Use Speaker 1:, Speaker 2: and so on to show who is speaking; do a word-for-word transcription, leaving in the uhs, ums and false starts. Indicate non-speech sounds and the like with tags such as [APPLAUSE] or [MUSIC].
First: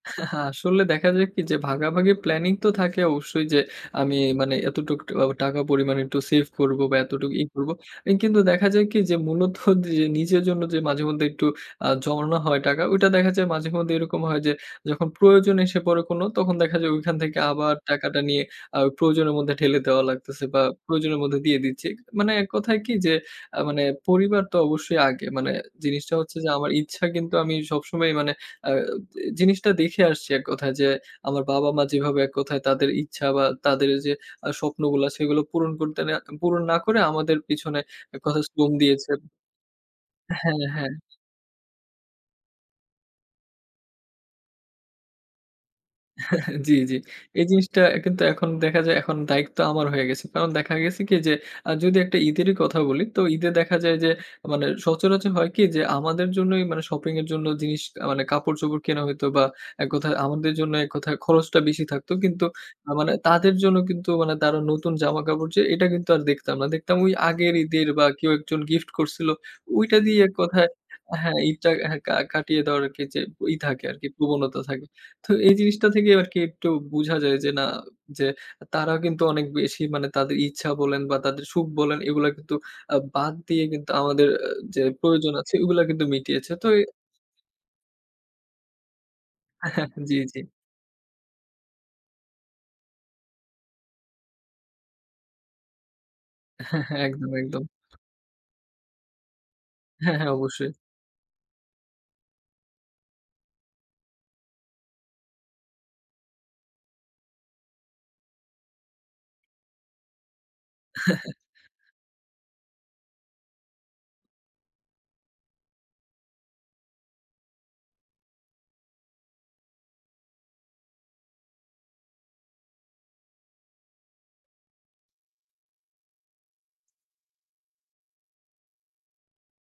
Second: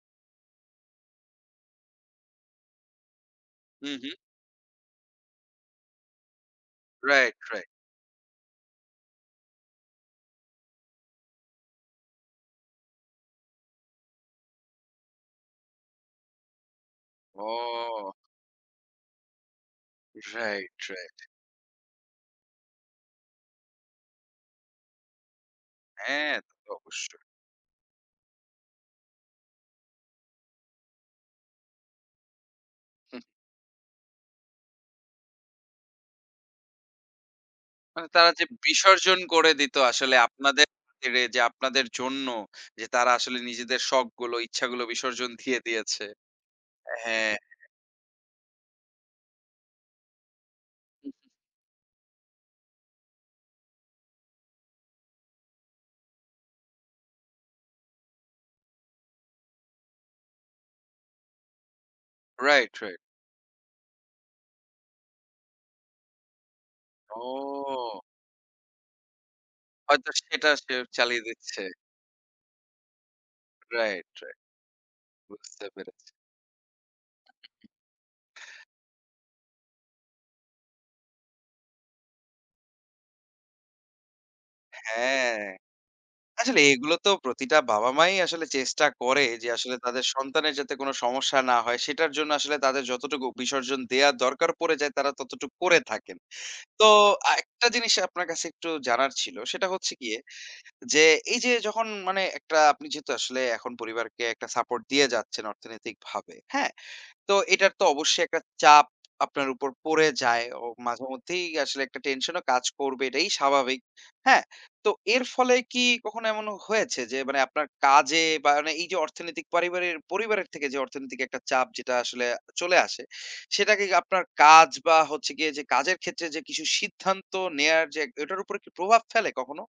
Speaker 1: [SCOFFS] আসলে দেখা যায় কি যে, ভাগাভাগি প্ল্যানিং তো থাকে অবশ্যই যে,
Speaker 2: হু, হু।
Speaker 1: আমি মানে এতটুক টা আবা টাকা পরিমাণ একটু সেভ করব বা এতটুকু
Speaker 2: রাইট,
Speaker 1: ই
Speaker 2: রাইট।
Speaker 1: করব। ইন কিন্তু দেখা যায় কি যে মূলত [SCOFFS] যে নিজের জন্য যে মাঝেমধ্যে একটু আ জমানো হয় টাকা, ঐটা দেখা যায় মাঝে মধ্যে এরকম হয় যে, যখন প্রয়োজন এসে পড়ে কোন তখন দেখা যায় ঐখান থেকে আবার
Speaker 2: ও!
Speaker 1: টাকাটা নিয়ে আ প্রয়োজনের মধ্যে ঠেলে দেওয়া লাগতেছে বা
Speaker 2: রাইট, রাইট।
Speaker 1: প্রয়োজনের মধ্যে দিয়ে দিচ্ছি। মানে এক কথায় কি যে, আ মানে পরিবার তো অবশ্যই আগে মানে জিনিসটা
Speaker 2: হ্যাঁ,
Speaker 1: হচ্ছে যে,
Speaker 2: তা তো
Speaker 1: আমার ইচ্ছা
Speaker 2: অবশ্যই।
Speaker 1: কিন্তু আমি সবসময় মানে আ জি জিনিসটা দেখে আসছি এক কথায় যে, আমার বাবা মা যেভাবে এক কথায় তাদের
Speaker 2: হু।
Speaker 1: ইচ্ছা বা তাদের যে আ স্বপ্নগুলা আছে সেগুলো পূরণ করতে না পূরণ না করে আমাদের পিছনে
Speaker 2: মানে
Speaker 1: এ
Speaker 2: তারা
Speaker 1: কত
Speaker 2: যে
Speaker 1: শ্রম দিয়েছে।
Speaker 2: বিসর্জন করে দিতো আসলে
Speaker 1: হ্যাঁ,
Speaker 2: আপনাদের
Speaker 1: হ্যাঁ।
Speaker 2: খাতিরে যে, আপনাদের জন্য যে, তারা আসলে নিজেদের শখগুলো, ইচ্ছাগুলো বিসর্জন দিয়ে [SCOFFS] দিয়েছে।
Speaker 1: [CHUCKLES] জি, জি।
Speaker 2: হ্যাঁ।
Speaker 1: এই জিনিসটা কিন্তু এখন দেখা যায়, এখন দায়িক্ত আমার হয়ে গেছে। কারণ দেখা গেছে
Speaker 2: হু,
Speaker 1: কি
Speaker 2: হু।
Speaker 1: যে, আ যদি একটা ঈদেরই কথা বলি। তো ঈদে দেখা যায় যে, মানে সচরাচর হয় কি যে, আমাদের জন্যই মানে শপিং এর জন্য জিনিস কা মানে কাপড়-চোপড় কেনা হইতো বা এক কথায় আমাদের জন্য এক কথায় খরচটা বেশি থাকতো। কিন্তু
Speaker 2: রাইট,
Speaker 1: না
Speaker 2: রাইট।
Speaker 1: মানে তাদের জন্য কিন্তু মানে তারা নতুন জামাকাপড় যে, এটা কিন্তু আর দেখতাম না। দেখতাম ঐ আগের ঈদের
Speaker 2: ও!
Speaker 1: বা কেউ এক জন গিফট করছিল ঐটা
Speaker 2: হয়তো
Speaker 1: দিয়ে এক
Speaker 2: সেটা
Speaker 1: কথায়
Speaker 2: সে চালিয়ে
Speaker 1: হ্যাঁ,
Speaker 2: দিচ্ছে।
Speaker 1: ঈদটা হ্যা কা কাটিয়ে দেওয়ার আর কি যে ই থাকে আর কি
Speaker 2: রাইট, রাইট।
Speaker 1: প্রবণতা থাকে। তো এই
Speaker 2: বুঝতে
Speaker 1: জিনিসটা
Speaker 2: পেরেছি।
Speaker 1: থেকেও আর কি একটু বুঝা যায় যে, না যে
Speaker 2: [CHUCKLES]
Speaker 1: তারাও কিন্তু অনেক বেশি মানে তাদের ইচ্ছা বলেন বা তাদের সুখ বলেন এগুলা কিন্তু আ বাদ দিয়ে কিন্তু আমাদের যে প্রয়োজন
Speaker 2: হ্যাঁ।
Speaker 1: আছে ঐগুলা কিন্তু মিটিয়েছে।
Speaker 2: আসলে
Speaker 1: তো এ
Speaker 2: এগুলো তো প্রতিটা বাবা-মা ই আসলে চেষ্টা করে যে, আসলে তাদের
Speaker 1: [CHUCKLES] জি, জি।
Speaker 2: সন্তানের যাতে কোন সমস্যা না হয়। সেটার জন্য আসলে তাদের যতটুকু বিসর্জন দেয়ার দরকার পড়ে যায় তারা ততটুক করে থাকেন। তো
Speaker 1: [CHUCKLES] একদম,
Speaker 2: আ
Speaker 1: একদম।
Speaker 2: একটা জিনিস আপনার কাছে একটু জানার ছিল। সেটা হচ্ছে
Speaker 1: হ্যাঁ,
Speaker 2: গিয়ে
Speaker 1: হ্যাঁ, অবশ্যই।
Speaker 2: যে, এই যে যখন মানে একটা আপনি যেহেতু আসলে এখন পরিবারকে একটা সাপোর্ট দিয়ে যাচ্ছেন অর্থনৈতিকভাবে, হ্যাঁ? তো এটার তো অবশ্যই এক টা চাপ আপনার উপর পড়ে যায়। অ মাঝেমধ্যেই আসলে এক
Speaker 1: [CHUCKLES]
Speaker 2: টা টেনশন ও কাজ করবে এটাই স্বাভাবিক। হ্যাঁ? তো এর ফলে কি কখনো এমন হয়েছে যে, মানে আপনার কাজে বা মানে এই যে অর্থনৈতিক পারিবারের পরিবারের থেকে যে অর্থনৈতিক একটা চাপ যেটা আসলে চলে আসে, সেটাকে কি আপনার কাজ বা হচ্ছে গিয়ে যে কাজের ক্ষেত্রে যে, কিছু সিদ্ধান্ত নেওয়ার যে, এক ওটার উপর কি প্রভাব ফেলে কখনো?